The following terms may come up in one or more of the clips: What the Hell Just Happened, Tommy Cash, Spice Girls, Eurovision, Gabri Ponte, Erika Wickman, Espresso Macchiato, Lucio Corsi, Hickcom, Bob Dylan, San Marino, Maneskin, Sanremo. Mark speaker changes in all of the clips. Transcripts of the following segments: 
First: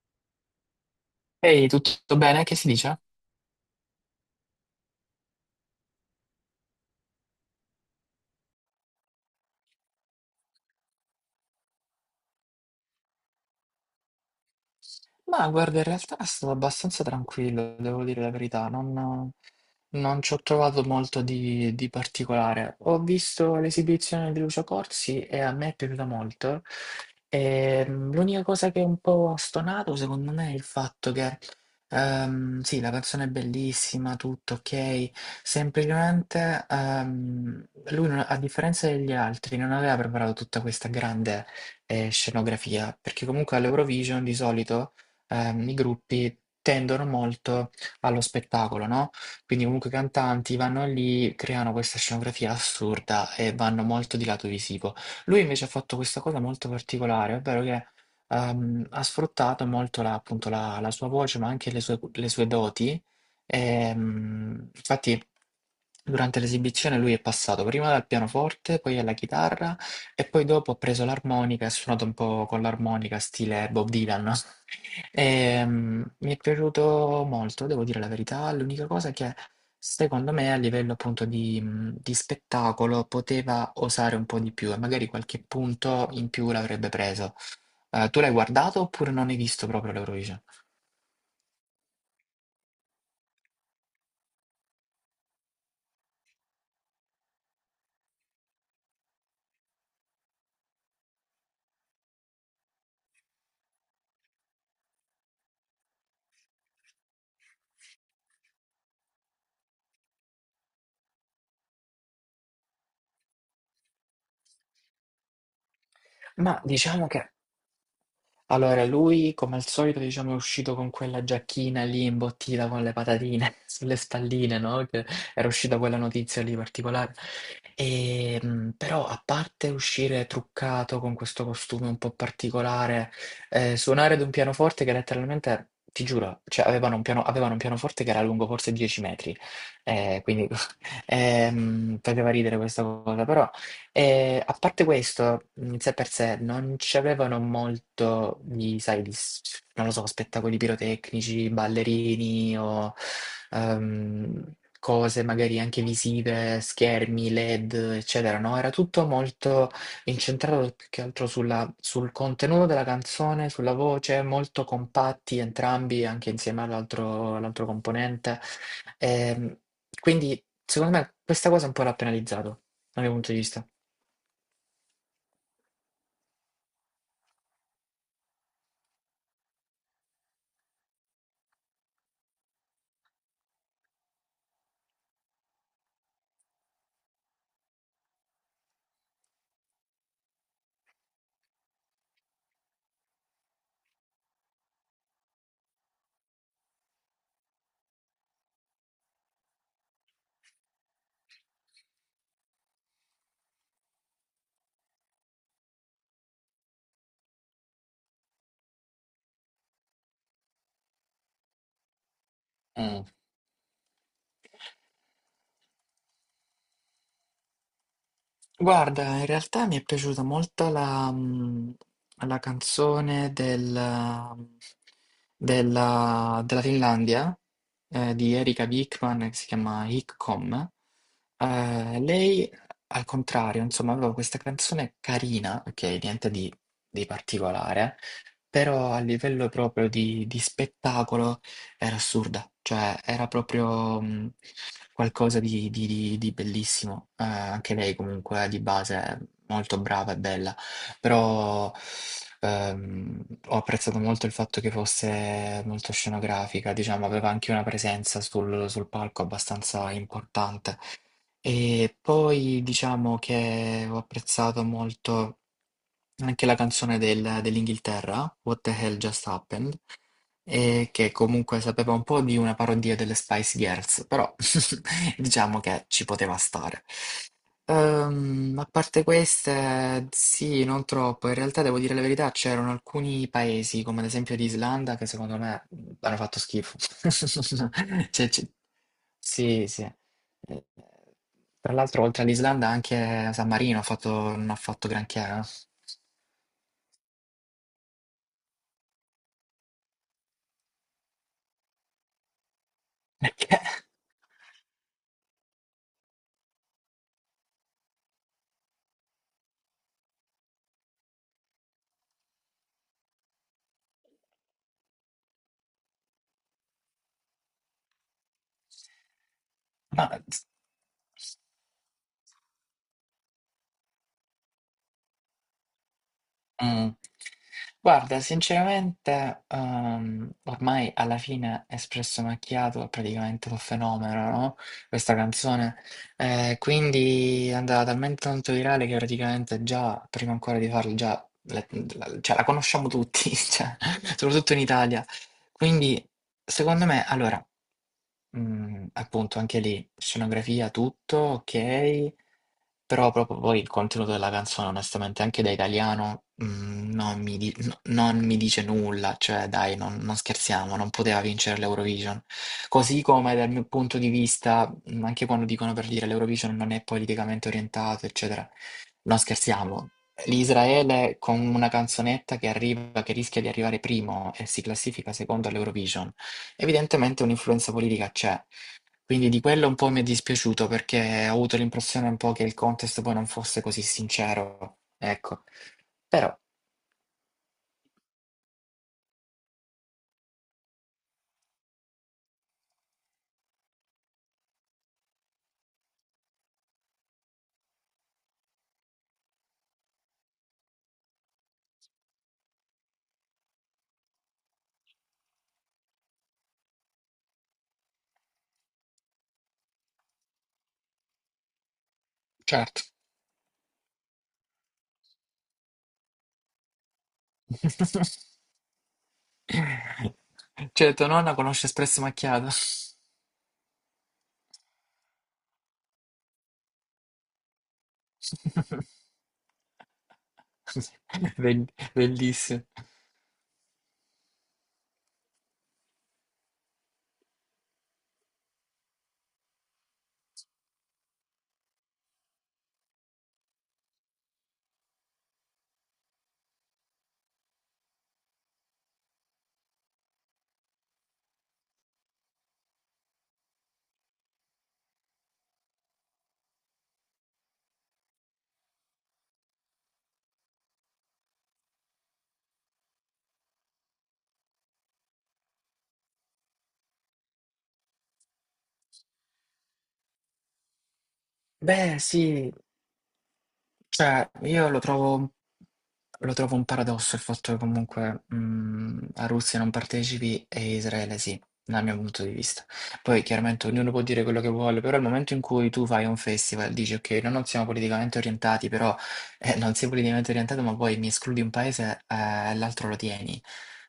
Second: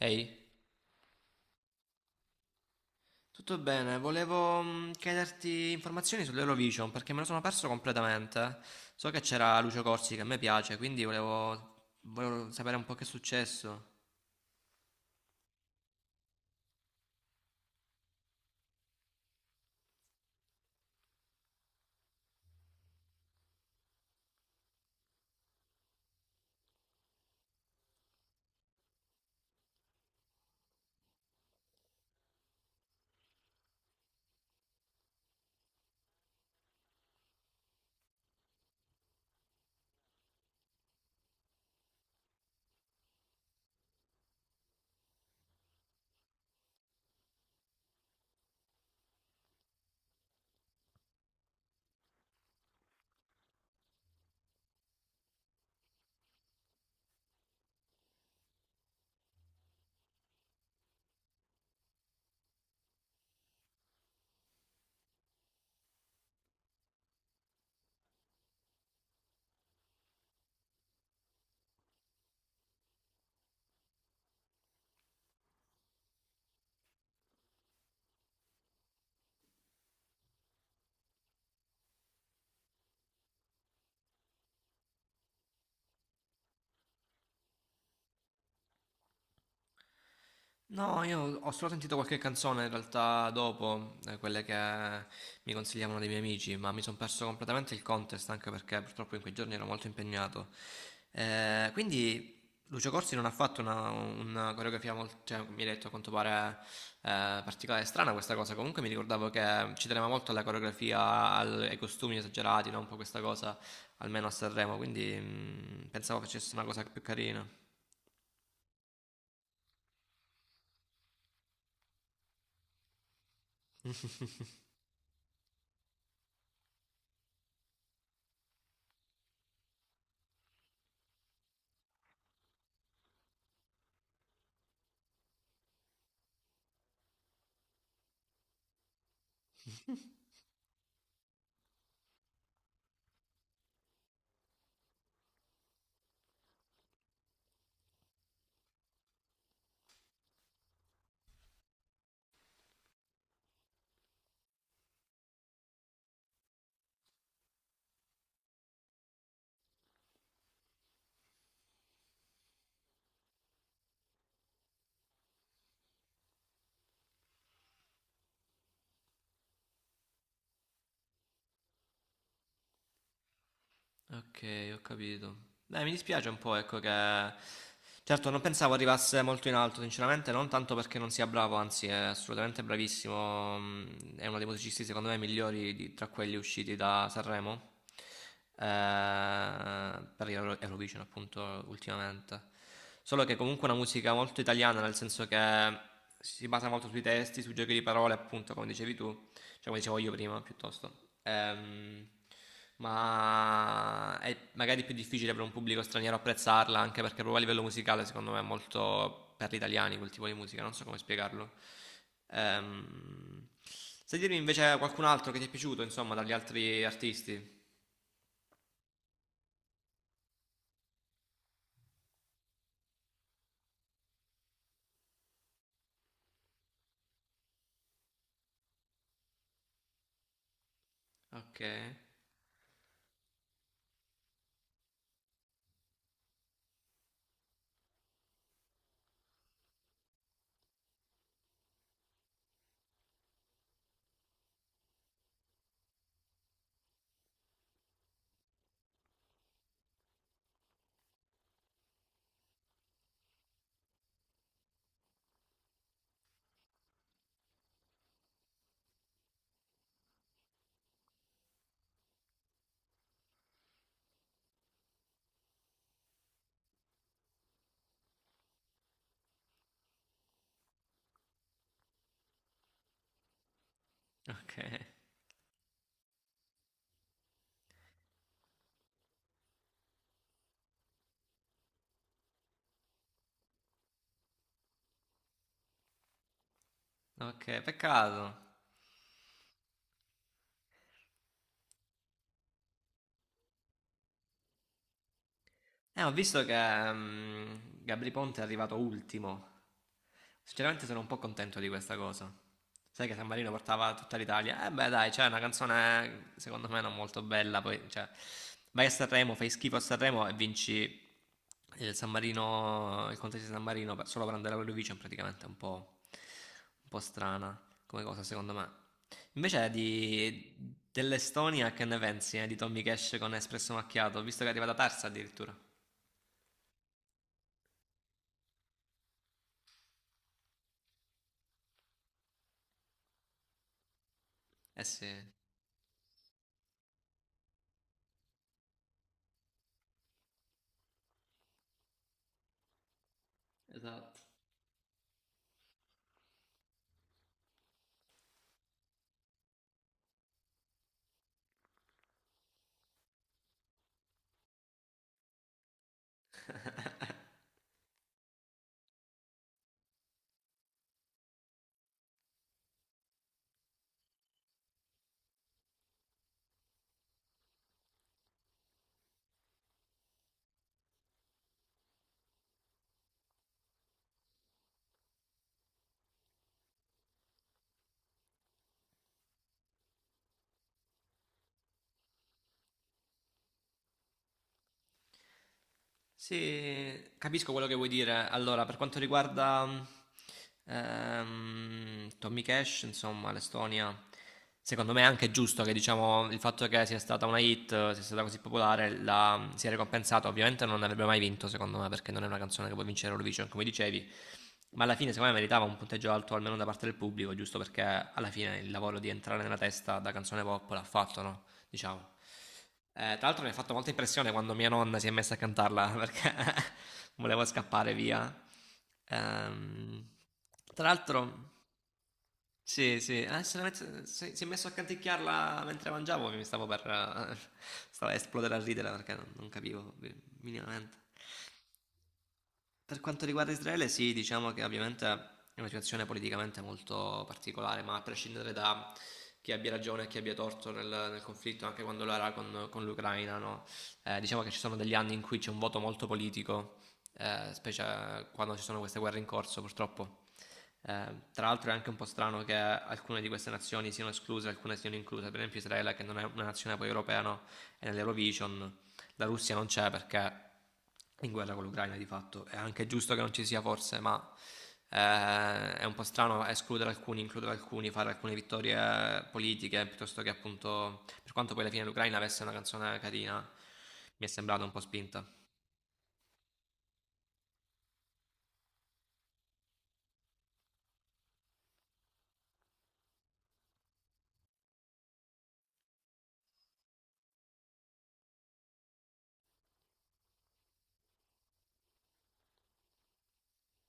Speaker 1: Ehi,
Speaker 2: Ehi, tutto bene? Che si dice?
Speaker 1: tutto bene? Volevo chiederti informazioni sull'Eurovision perché me lo sono perso completamente. So che c'era Lucio Corsi che a me piace, quindi volevo sapere un po' che è successo.
Speaker 2: Ma guarda, in realtà è stato abbastanza tranquillo, devo dire la verità, non ci ho trovato molto di particolare. Ho visto l'esibizione di Lucio Corsi e a me è piaciuta molto. L'unica cosa che è un po' stonato, secondo me, è il fatto che, sì, la canzone è bellissima, tutto ok, semplicemente lui, a differenza degli altri, non aveva preparato tutta questa grande scenografia, perché comunque all'Eurovision di solito i gruppi tendono molto allo spettacolo, no? Quindi comunque i cantanti vanno lì, creano questa scenografia assurda e vanno molto di lato visivo. Lui invece ha fatto questa cosa molto particolare, ovvero che ha sfruttato molto appunto la sua voce, ma anche le sue doti. Infatti, durante l'esibizione lui è passato prima dal pianoforte, poi alla chitarra e poi dopo ha preso l'armonica e ha suonato un po' con l'armonica, stile Bob Dylan. Mi è piaciuto molto, devo dire la verità. L'unica cosa che secondo me a livello appunto di spettacolo poteva osare un po' di più e magari qualche punto in più l'avrebbe preso. Tu l'hai guardato oppure non hai visto proprio l'Eurovision?
Speaker 1: No, io ho solo sentito qualche canzone in realtà dopo, quelle che mi consigliavano dei miei amici, ma mi sono perso completamente il contest anche perché purtroppo in quei giorni ero molto impegnato. Quindi Lucio Corsi non ha fatto una coreografia molto, cioè, mi hai detto a quanto pare particolare e strana questa cosa, comunque mi ricordavo che ci teneva molto alla coreografia, ai costumi esagerati, no? Un po' questa cosa, almeno a Sanremo, quindi pensavo facesse
Speaker 2: Ma
Speaker 1: una cosa più
Speaker 2: diciamo che
Speaker 1: carina.
Speaker 2: Allora, lui come al solito, diciamo, è uscito con quella giacchina lì imbottita con le patatine sulle spalline, no? Che era uscita quella notizia lì particolare. Però, a parte uscire truccato con questo costume un po' particolare, suonare ad un pianoforte che letteralmente, ti giuro, cioè, avevano un avevano un pianoforte che era lungo forse 10 metri, eh, quindi faceva ridere questa cosa, però. E a parte questo, in sé per sé, non c'avevano molto di, sai, non lo so, spettacoli pirotecnici, ballerini o ehm, cose magari anche visive, schermi, LED, eccetera, no? Era tutto molto incentrato più che altro sul contenuto della canzone, sulla voce, molto compatti entrambi, anche insieme all'altro componente. Ehm, quindi, secondo me, questa cosa un po' l'ha penalizzato, dal mio punto di vista.
Speaker 1: Ok, ho capito. Dai, mi dispiace un po', ecco che... Certo, non pensavo arrivasse molto in alto, sinceramente, non tanto perché non sia bravo, anzi è assolutamente bravissimo, è uno dei musicisti secondo me migliori tra quelli usciti da Sanremo, eh, per Eurovision appunto ultimamente. Solo che comunque è una musica molto italiana, nel senso che si basa molto sui testi, sui giochi di parole, appunto, come dicevi tu, cioè come dicevo io prima piuttosto. Ehm, ma è magari più difficile per un pubblico straniero apprezzarla, anche perché proprio a livello musicale secondo me è molto per gli italiani quel tipo di musica, non so come spiegarlo.
Speaker 2: Mm.
Speaker 1: Ehm, Sai dirmi invece qualcun altro che ti è piaciuto, insomma, dagli altri artisti?
Speaker 2: Guarda, in realtà mi è piaciuta molto la canzone mm, della Finlandia di Erika Wickman che si chiama Hickcom.
Speaker 1: Ok,
Speaker 2: Lei, al contrario, insomma, aveva questa canzone carina, ok, niente di particolare, però a livello proprio di spettacolo era assurda, cioè era proprio, mhmm, qualcosa di bellissimo. Anche lei comunque di base è molto brava e bella, però, ho apprezzato molto il fatto che fosse molto scenografica, diciamo, aveva anche una presenza sul palco abbastanza importante. E poi diciamo che ho apprezzato molto anche la canzone dell'Inghilterra, What the Hell Just Happened, e che comunque sapeva un po' di una parodia delle Spice Girls, però
Speaker 1: ok,
Speaker 2: diciamo che ci poteva stare. A parte queste, sì, non troppo. In realtà, devo dire la verità, c'erano alcuni paesi, come ad esempio l'Islanda, che secondo me hanno fatto schifo.
Speaker 1: ok,
Speaker 2: Cioè,
Speaker 1: peccato.
Speaker 2: c- sì, sì. Tra l'altro, oltre all'Islanda, anche San Marino non ha fatto granché.
Speaker 1: Ho visto che mm, Gabri Ponte è arrivato ultimo. Sinceramente sono un po' contento di questa cosa. Sai che San Marino
Speaker 2: Eh.
Speaker 1: portava tutta l'Italia. Eh beh, dai, c'è una canzone secondo me non molto bella, poi cioè, vai a Sanremo, fai schifo a Sanremo e vinci il San Marino, il contesto di San Marino solo per andare all'Eurovision praticamente è un po' strana come cosa secondo me. Invece
Speaker 2: Ma, z-
Speaker 1: di, dell'Estonia che ne pensi di Tommy Cash con Espresso Macchiato, visto che è arrivata terza addirittura?
Speaker 2: mm, Guarda, sinceramente, ormai alla fine Espresso Macchiato è praticamente un fenomeno, no?
Speaker 1: Eh sì,
Speaker 2: Questa canzone. Quindi è andata talmente tanto virale che praticamente già, prima ancora di farlo, cioè, la conosciamo tutti, cioè,
Speaker 1: esatto.
Speaker 2: soprattutto in Italia. Quindi, secondo me, allora, appunto, anche lì, scenografia, tutto, ok. Però proprio poi il contenuto della canzone, onestamente, anche da italiano, non mi non mi dice nulla, cioè dai, non scherziamo, non poteva vincere l'Eurovision. Così come dal mio punto di vista, anche quando dicono per dire l'Eurovision non è politicamente orientato, eccetera, non scherziamo. L'Israele con una canzonetta che arriva, che rischia di arrivare primo e si classifica secondo all'Eurovision, evidentemente un'influenza politica c'è. Quindi di quello un po' mi è dispiaciuto perché ho avuto l'impressione un po' che il contest poi non fosse così sincero. Ecco, però,
Speaker 1: Sì, capisco quello che vuoi dire. Allora, per quanto riguarda Tommy Cash, insomma, l'Estonia, secondo me è anche giusto che diciamo il fatto che sia stata una hit, sia stata così popolare, la, sia ricompensata. Ovviamente non avrebbe mai vinto, secondo me, perché non è una canzone che può vincere Eurovision, come dicevi. Ma alla fine, secondo me, meritava un punteggio alto almeno da parte del pubblico, giusto perché alla fine il lavoro di entrare nella testa da canzone pop l'ha fatto, no? diciamo.
Speaker 2: certo.
Speaker 1: Tra l'altro mi ha fatto molta impressione quando mia nonna si è messa a cantarla perché volevo scappare via. Ehm, Tra
Speaker 2: Cioè, tua nonna
Speaker 1: l'altro,
Speaker 2: conosce Espresso Macchiato.
Speaker 1: sì, sì, se la met- se- si è messo a canticchiarla mentre mangiavo, mi stavo per stavo a esplodere a ridere perché non capivo minimamente.
Speaker 2: Bell- Bellissimo.
Speaker 1: Per quanto riguarda Israele, sì, diciamo che ovviamente è una situazione politicamente molto particolare, ma a prescindere da chi abbia ragione e chi abbia torto nel conflitto, anche quando lo era con l'Ucraina, no? Diciamo che ci sono degli anni in cui c'è un voto molto politico, specie quando ci sono queste guerre in corso, purtroppo. Tra l'altro è anche un po' strano che alcune di queste nazioni siano escluse, alcune siano incluse, per esempio Israele che non è una nazione poi europea, no? È nell'Eurovision, la Russia non c'è perché è in guerra con l'Ucraina di fatto, è anche giusto che non ci sia forse, ma è un po' strano escludere alcuni, includere alcuni, fare alcune vittorie politiche, piuttosto che appunto, per quanto poi alla fine
Speaker 2: Beh,
Speaker 1: l'Ucraina avesse
Speaker 2: sì,
Speaker 1: una canzone carina, mi è
Speaker 2: Cioè,
Speaker 1: sembrata
Speaker 2: io
Speaker 1: un
Speaker 2: lo
Speaker 1: po' spinta.
Speaker 2: trovo, lo trovo un paradosso il fatto che comunque la Russia non partecipi e Israele sì, dal mio punto di vista. Poi chiaramente ognuno può dire quello che vuole, però al momento in cui tu fai un festival, dici ok, noi non siamo politicamente orientati, però non sei politicamente orientato, ma poi mi escludi un paese e l'altro lo tieni.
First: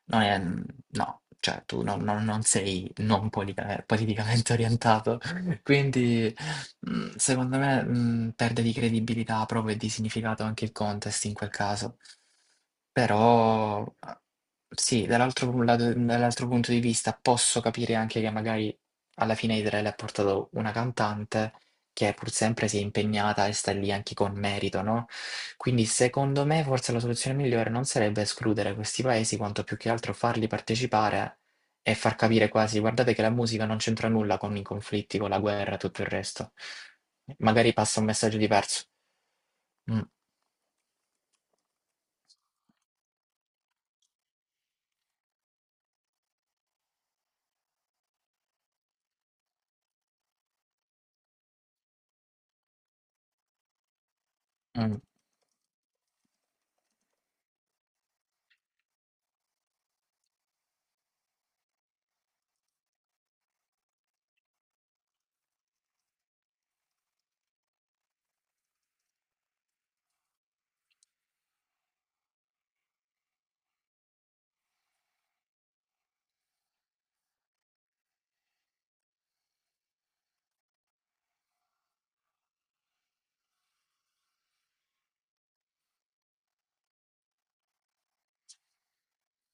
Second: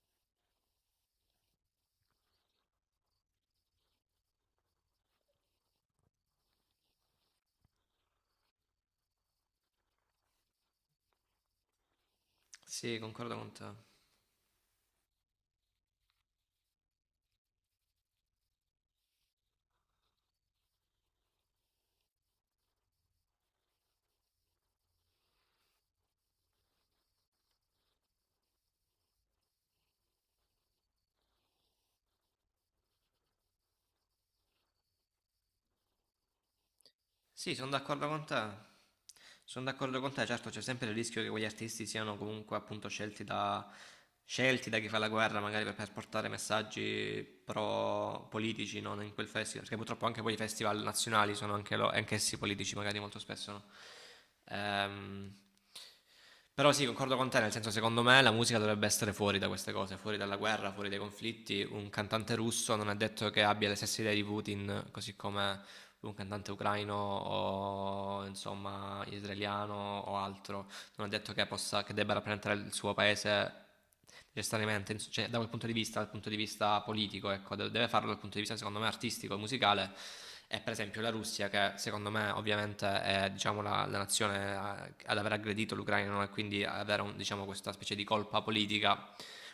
Speaker 2: Non è, no, cioè tu non sei non politica- politicamente orientato. Quindi, mhmm, secondo me, mhmm, perde di credibilità proprio e di significato anche il contest in quel caso.
Speaker 1: Sì, concordo con te.
Speaker 2: Però, a sì, dall'altro pu lato dall'altro punto di vista posso capire anche che magari alla fine Israele ha portato una cantante che pur sempre si è impegnata e sta lì anche con merito, no, quindi secondo me forse la soluzione migliore non sarebbe escludere questi paesi, quanto più che altro farli partecipare e far capire quasi, guardate che la musica non c'entra nulla con i conflitti, con la guerra, e tutto il resto.
Speaker 1: Sì, sono
Speaker 2: Magari passa un
Speaker 1: d'accordo con
Speaker 2: messaggio
Speaker 1: te.
Speaker 2: diverso.
Speaker 1: Sono d'accordo
Speaker 2: Mm,
Speaker 1: con te, certo c'è sempre il rischio che quegli artisti siano comunque appunto scelti da chi fa la guerra, magari per portare messaggi pro politici, no? In quel festival, perché purtroppo anche poi i festival nazionali sono anche anch'essi politici, magari molto spesso, no?
Speaker 2: mm.
Speaker 1: Ehm, Però sì, concordo con te, nel senso secondo me la musica dovrebbe essere fuori da queste cose, fuori dalla guerra, fuori dai conflitti. Un cantante russo non è detto che abbia le stesse idee di Putin, così come un cantante ucraino o insomma israeliano o altro, non è detto che, possa, che debba rappresentare il suo paese necessariamente, cioè, da quel punto di vista, dal punto di vista politico, ecco, deve farlo dal punto di vista secondo me artistico e musicale. E per esempio la Russia, che secondo me ovviamente è diciamo, la nazione ad aver aggredito l'Ucraina no? e quindi avere diciamo, questa specie di colpa politica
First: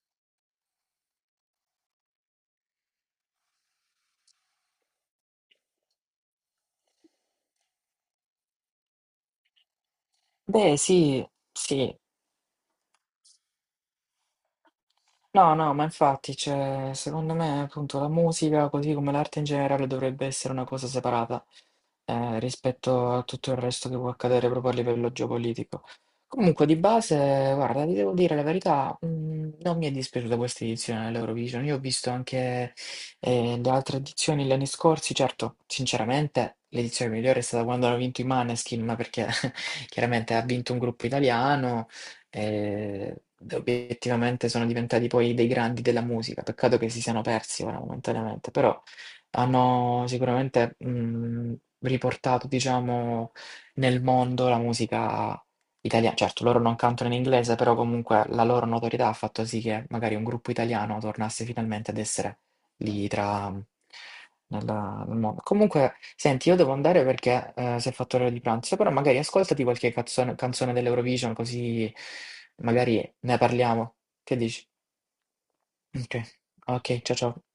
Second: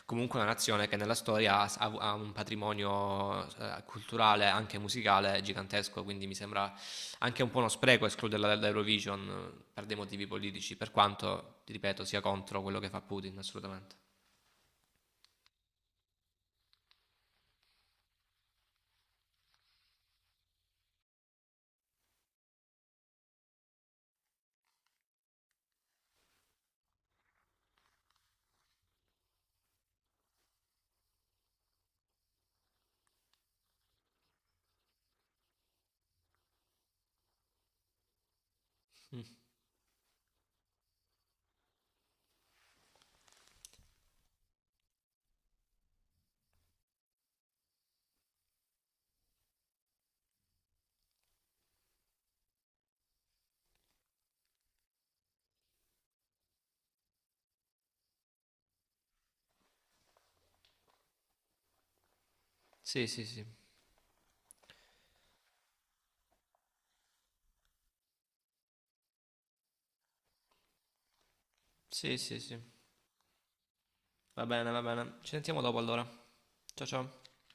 Speaker 1: comunque una nazione che nella storia ha un patrimonio culturale, anche musicale, gigantesco, quindi mi sembra anche un po' uno spreco escluderla dall'Eurovision per dei motivi politici,
Speaker 2: Beh,
Speaker 1: per
Speaker 2: sì,
Speaker 1: quanto, ti
Speaker 2: sì.
Speaker 1: ripeto, sia contro quello che fa Putin, assolutamente.
Speaker 2: No, no, ma infatti, cioè, secondo me, appunto, la musica, così come l'arte in generale, dovrebbe essere una cosa separata, rispetto a tutto il resto che può accadere proprio a livello geopolitico. Comunque, di base, guarda, ti devo dire la verità, non mi è dispiaciuta questa edizione dell'Eurovision. Io ho visto anche, le altre edizioni gli anni scorsi, certo, sinceramente, l'edizione migliore è stata quando hanno vinto i Maneskin, ma perché chiaramente ha vinto un gruppo italiano e obiettivamente sono diventati poi dei grandi della musica. Peccato che si siano persi ora momentaneamente, però hanno sicuramente riportato, diciamo, nel mondo la musica italiana. Certo, loro non cantano in inglese, però comunque la loro notorietà ha fatto sì che magari un gruppo italiano tornasse finalmente ad essere
Speaker 1: Sì,
Speaker 2: lì
Speaker 1: sì, sì,
Speaker 2: tra nel mondo. Comunque, senti, io devo andare perché si è fatto l'ora di pranzo, però magari ascoltati qualche canzone dell'Eurovision, così
Speaker 1: sì, sì, sì.
Speaker 2: magari ne parliamo. Che
Speaker 1: Va
Speaker 2: dici?
Speaker 1: bene, va bene. Ci sentiamo dopo allora.
Speaker 2: Ok,
Speaker 1: Ciao
Speaker 2: ok,
Speaker 1: ciao.
Speaker 2: ciao ciao.